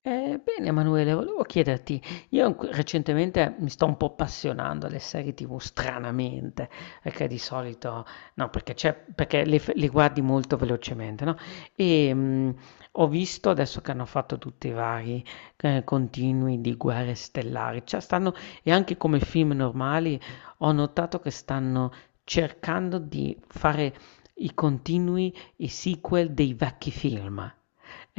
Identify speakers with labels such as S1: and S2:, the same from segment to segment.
S1: Bene Emanuele, volevo chiederti, io recentemente mi sto un po' appassionando alle serie TV stranamente, perché di solito, no, perché, c'è, le guardi molto velocemente, no? E ho visto adesso che hanno fatto tutti i vari continui di Guerre Stellari, cioè stanno, e anche come film normali ho notato che stanno cercando di fare i continui, i sequel dei vecchi film.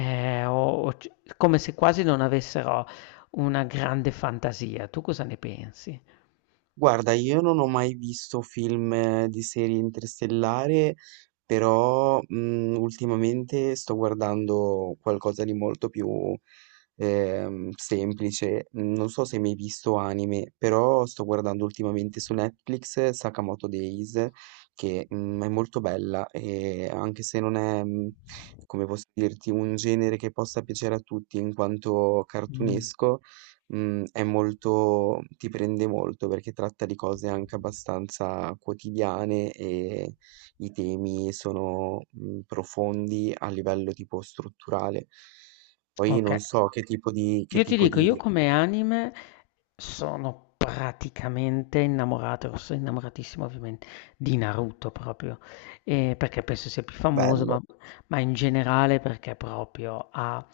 S1: Eh, o- o c- Come se quasi non avessero una grande fantasia. Tu cosa ne pensi?
S2: Guarda, io non ho mai visto film di serie interstellare, però ultimamente sto guardando qualcosa di molto più semplice. Mm. Non so se hai mai visto anime, però sto guardando ultimamente su Netflix Sakamoto Days, che è molto bella, e anche se non è, come posso dirti, un genere che possa piacere a tutti in quanto
S1: Mm.
S2: cartunesco, mhmm, è molto, ti prende molto, perché tratta di cose anche abbastanza quotidiane e i temi sono, mhmm, profondi a livello tipo strutturale. Poi
S1: Ok,
S2: non so che
S1: io ti
S2: tipo
S1: dico,
S2: di
S1: io come anime sono praticamente innamorato, sono innamoratissimo ovviamente di Naruto proprio, perché penso sia più famoso,
S2: bello.
S1: ma in generale perché proprio ha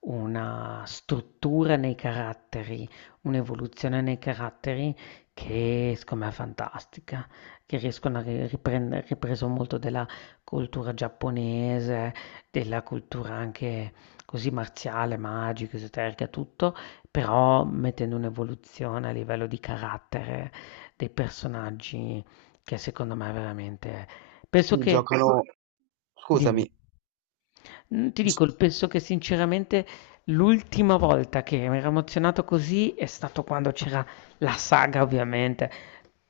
S1: una struttura nei caratteri, un'evoluzione nei caratteri che secondo me è fantastica, che riescono a riprendere, ripreso molto della cultura giapponese, della cultura anche così marziale, magica, esoterica, tutto, però mettendo un'evoluzione a livello di carattere dei personaggi che secondo me è veramente... Penso
S2: Sì,
S1: che...
S2: giocano,
S1: Dimmi.
S2: scusami.
S1: Ti dico, penso che sinceramente l'ultima volta che mi ero emozionato così è stato quando c'era la saga, ovviamente,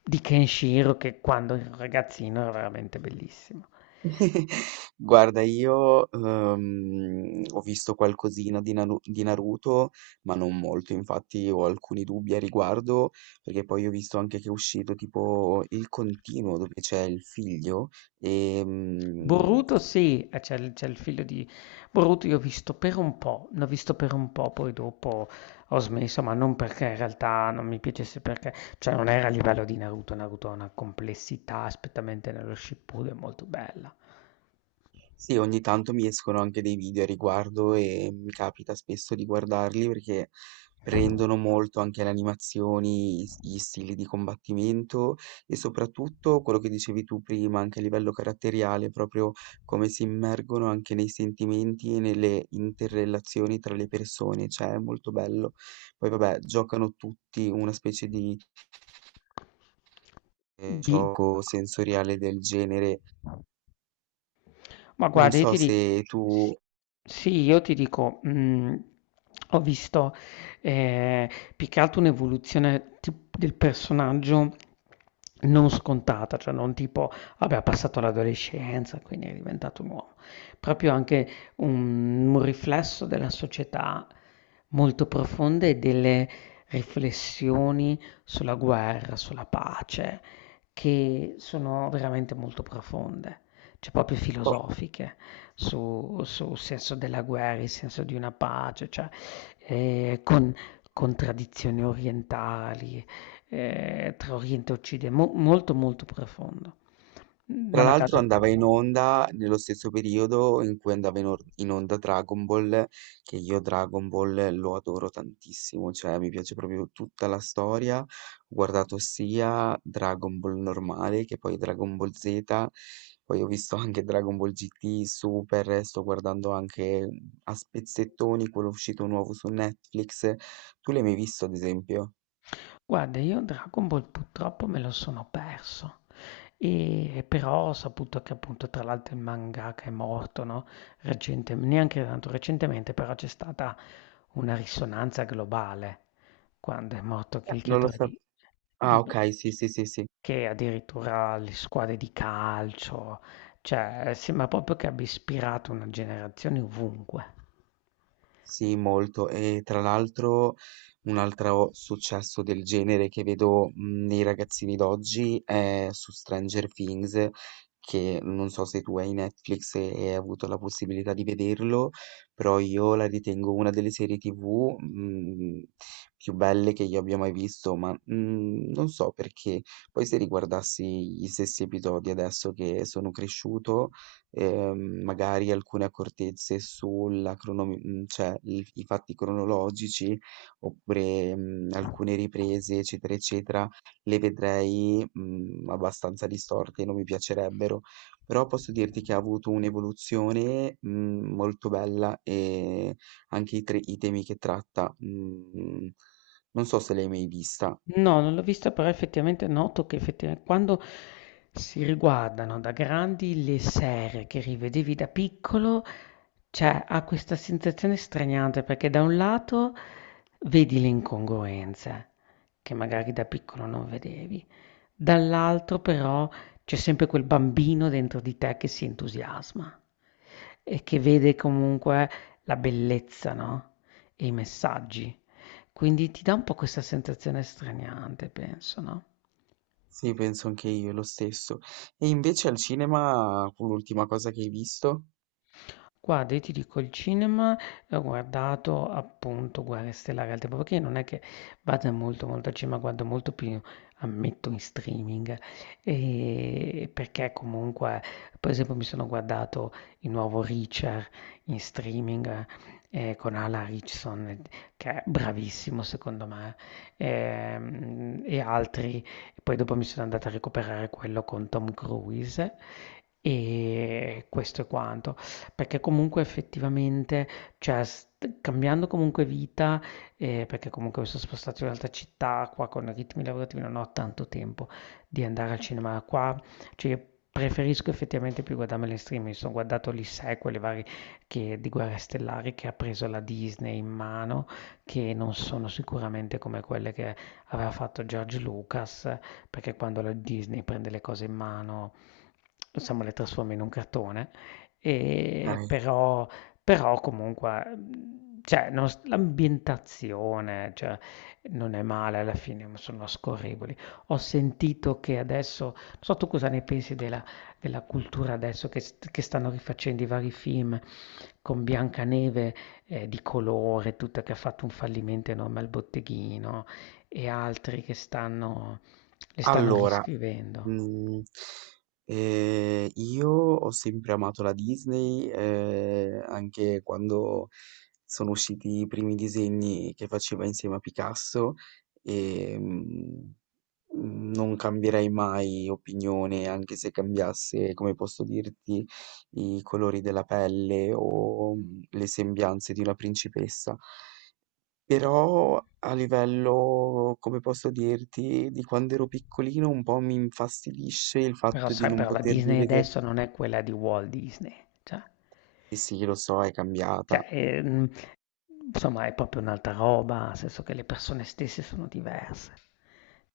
S1: di Kenshiro, che quando ero ragazzino era veramente bellissimo.
S2: Guarda, io, ho visto qualcosina di Naruto, ma non molto, infatti ho alcuni dubbi a riguardo, perché poi ho visto anche che è uscito tipo il continuo dove c'è il figlio, ehm
S1: Boruto sì, c'è il figlio di Boruto, io ho visto per un po', l'ho visto per un po', poi dopo ho smesso, ma non perché in realtà non mi piacesse, perché cioè non era a livello di Naruto, Naruto ha una complessità, aspettamente nello Shippuden molto bella.
S2: Sì, ogni tanto mi escono anche dei video a riguardo e mi capita spesso di guardarli, perché prendono molto anche le animazioni, gli stili di combattimento, e soprattutto quello che dicevi tu prima, anche a livello caratteriale, proprio come si immergono anche nei sentimenti e nelle interrelazioni tra le persone, cioè è molto bello. Poi vabbè, giocano tutti una specie di
S1: Di-
S2: gioco sensoriale del genere.
S1: Ma
S2: Non
S1: guarda, io
S2: so
S1: ti
S2: se
S1: di-
S2: tu...
S1: s- Sì, io ti dico, ho visto eh, più che altro un'evoluzione del personaggio non scontata, cioè non tipo, vabbè, ha passato l'adolescenza, quindi è diventato un uomo, proprio anche un riflesso della società molto profonda e delle riflessioni sulla guerra, sulla pace, che sono veramente molto profonde cioè proprio
S2: boh.
S1: filosofiche sul senso della guerra, il senso di una pace, cioè, eh, con, con tradizioni orientali, tra Oriente e Occidente, molto molto profondo.
S2: Tra
S1: Non a
S2: l'altro
S1: caso,
S2: andava in onda nello stesso periodo in cui andava in onda Dragon Ball, che io Dragon Ball lo adoro tantissimo, cioè mi piace proprio tutta la storia. Ho guardato sia Dragon Ball normale che poi Dragon Ball Z, poi ho visto anche Dragon Ball GT, Super, sto guardando anche a spezzettoni quello uscito nuovo su Netflix. Tu l'hai mai visto, ad esempio?
S1: guarda, io Dragon Ball purtroppo me lo sono perso. E però ho saputo che appunto tra l'altro il mangaka è morto, no? Neanche tanto recentemente, però c'è stata una risonanza globale quando è morto il
S2: Non lo
S1: creatore
S2: so. Ah,
S1: di-
S2: ok, sì, sì, sì, sì.
S1: che addirittura le squadre di calcio, cioè sembra proprio che abbia ispirato una generazione ovunque.
S2: Sì, molto. E tra l'altro un altro successo del genere che vedo, nei ragazzini d'oggi è su Stranger Things, che non so se tu hai Netflix e hai avuto la possibilità di vederlo, però io la ritengo una delle serie TV, più belle che io abbia mai visto, ma, non so perché. Poi se riguardassi gli stessi episodi adesso che sono cresciuto, magari alcune accortezze sulla cronomi mhmm, cioè il i fatti cronologici, oppure, mhmm, alcune riprese, eccetera, eccetera, le vedrei, mhmm, abbastanza distorte, non mi piacerebbero. Però posso dirti che ha avuto un'evoluzione, mhmm, molto bella, e anche i temi che tratta, mhmm, non so se l'hai mai vista.
S1: No, non l'ho vista, però effettivamente noto che effettivamente quando si riguardano da grandi le serie che rivedevi da piccolo, cioè ha questa sensazione straniante perché da un lato vedi le incongruenze che magari da piccolo non vedevi. Dall'altro però c'è sempre quel bambino dentro di te che si entusiasma e che vede comunque la bellezza, no? E i messaggi. Quindi ti dà un po' questa sensazione straniante, penso, no?
S2: Sì, penso anche io lo stesso. E invece al cinema fu l'ultima cosa che hai visto?
S1: Guarda, io ti dico, il cinema ho guardato appunto Guerre Stellari al tempo, perché non è che vada molto molto al cinema, guardo molto più, ammetto, in streaming, e perché comunque, per esempio, mi sono guardato il nuovo Richard in streaming con Alan Richardson, che è bravissimo secondo me, e altri, poi dopo mi sono andata a recuperare quello con Tom Cruise, e questo è quanto. Perché comunque effettivamente, cioè st cambiando comunque vita, perché comunque mi son spostato in un'altra città, qua con ritmi lavorativi non ho tanto tempo di andare al cinema. Qua, cioè io preferisco effettivamente più guardarmela in streaming. Mi son guardato gli sequel, i vari che di Guerre Stellari che ha preso la Disney in mano, che non sono sicuramente come quelle che aveva fatto George Lucas, perché quando la Disney prende le cose in mano, insomma le trasforma in un cartone. E
S2: Ah.
S1: però, però comunque, cioè, non s- l'ambientazione, cioè, non è male alla fine, ma sono scorrevoli. Ho sentito che adesso, non so tu cosa ne pensi della cultura adesso che stanno rifacendo i vari film con Biancaneve di colore, tutta che ha fatto un fallimento enorme al botteghino e altri che stanno, le stanno
S2: Allora,
S1: riscrivendo.
S2: mm, io ho sempre amato la Disney, anche quando sono usciti i primi disegni che faceva insieme a Picasso, e non cambierei mai opinione, anche se cambiasse, come posso dirti, i colori della pelle o, le sembianze di una principessa. Però a livello, come posso dirti, di quando ero piccolino, un po' mi infastidisce il
S1: Però,
S2: fatto di
S1: sai,
S2: non
S1: però la
S2: poter
S1: Disney
S2: rivedere.
S1: adesso non è quella di Walt Disney. Cioè.
S2: Eh sì, lo so, è
S1: Cioè,
S2: cambiata.
S1: insomma è proprio un'altra roba, nel senso che le persone stesse sono diverse.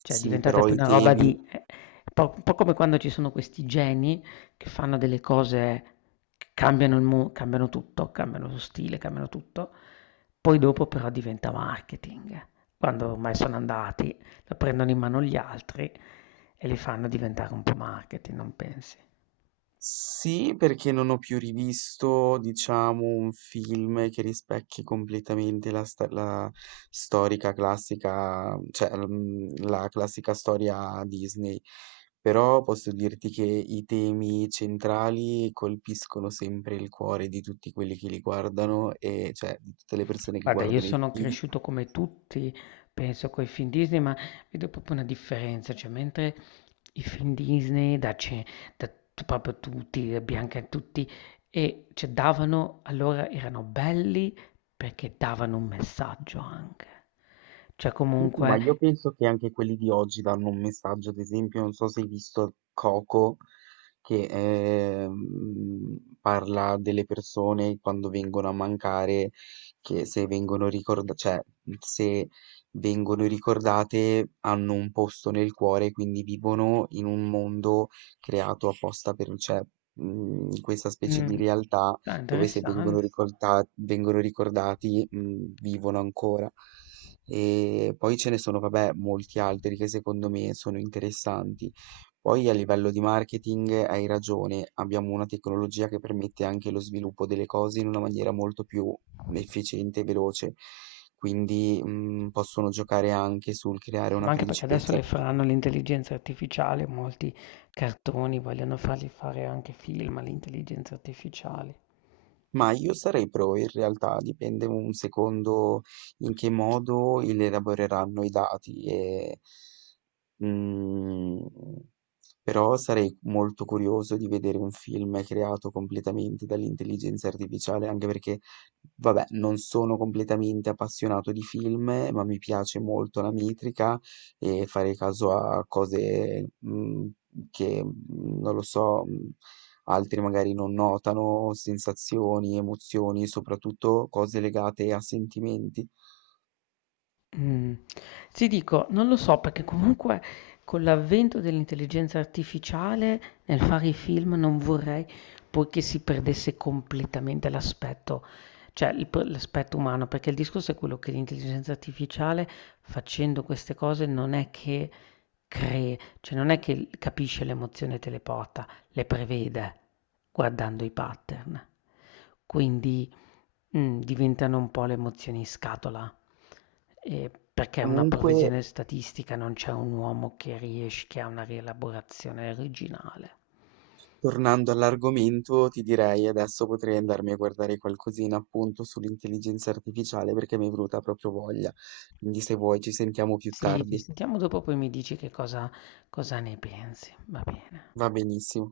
S1: Cioè è
S2: Sì,
S1: diventata
S2: però
S1: più
S2: i ah,
S1: una roba
S2: temi.
S1: di po' un po' come quando ci sono questi geni che fanno delle cose che cambiano il mu cambiano tutto, cambiano lo stile, cambiano tutto, poi dopo però diventa marketing. Quando ormai sono andati, la prendono in mano gli altri e li fanno diventare un po' marketing, non pensi?
S2: Sì, perché non ho più rivisto, diciamo, un film che rispecchi completamente la storica classica, cioè, la classica storia Disney. Però posso dirti che i temi centrali colpiscono sempre il cuore di tutti quelli che li guardano, e cioè di tutte le persone che
S1: Guarda, io
S2: guardano i
S1: sono
S2: film.
S1: cresciuto come tutti, penso, coi film Disney, ma vedo proprio una differenza, cioè mentre i film Disney, da, ce- da t- proprio tutti, da Bianca e tutti, e cioè, davano, allora erano belli perché davano un messaggio anche. Cioè
S2: Senti, ma
S1: comunque,
S2: io penso che anche quelli di oggi danno un messaggio, ad esempio, non so se hai visto Coco, che parla delle persone quando vengono a mancare, che se vengono ricordate, cioè se vengono ricordate hanno un posto nel cuore, quindi vivono in un mondo creato apposta per, cioè, questa specie di
S1: mm,
S2: realtà
S1: ah,
S2: dove se
S1: interessante.
S2: vengono ricordati, vivono ancora. E poi ce ne sono, vabbè, molti altri che secondo me sono interessanti. Poi a livello di marketing hai ragione, abbiamo una tecnologia che permette anche lo sviluppo delle cose in una maniera molto più efficiente e veloce, quindi possono giocare anche sul creare
S1: Sì,
S2: una
S1: ma anche perché adesso
S2: principessa
S1: le
S2: proprietaria.
S1: faranno l'intelligenza artificiale, molti cartoni vogliono farli fare anche film all'intelligenza artificiale.
S2: Ma io sarei pro, in realtà dipende un secondo in che modo elaboreranno i dati e mhmm, però sarei molto curioso di vedere un film creato completamente dall'intelligenza artificiale, anche perché, vabbè, non sono completamente appassionato di film, ma mi piace molto la metrica e fare caso a cose, mhmm, che, mhmm, non lo so, mhmm, altri magari non notano, sensazioni, emozioni, soprattutto cose legate a sentimenti.
S1: Mm. Ti dico, non lo so perché comunque con l'avvento dell'intelligenza artificiale nel fare i film non vorrei poi che si perdesse completamente l'aspetto, cioè l'aspetto umano, perché il discorso è quello che l'intelligenza artificiale facendo queste cose non è che cree, cioè non è che capisce l'emozione e te le porta, le prevede guardando i pattern. Quindi mh, diventano un po' le emozioni in scatola, perché una
S2: Comunque,
S1: previsione statistica non c'è un uomo che riesce che ha una rielaborazione originale.
S2: tornando all'argomento, ti direi adesso potrei andarmi a guardare qualcosina appunto sull'intelligenza artificiale, perché mi è venuta proprio voglia. Quindi se vuoi ci sentiamo più
S1: Sì, ci
S2: tardi.
S1: sentiamo dopo poi mi dici che cosa cosa ne pensi, va bene.
S2: Va benissimo.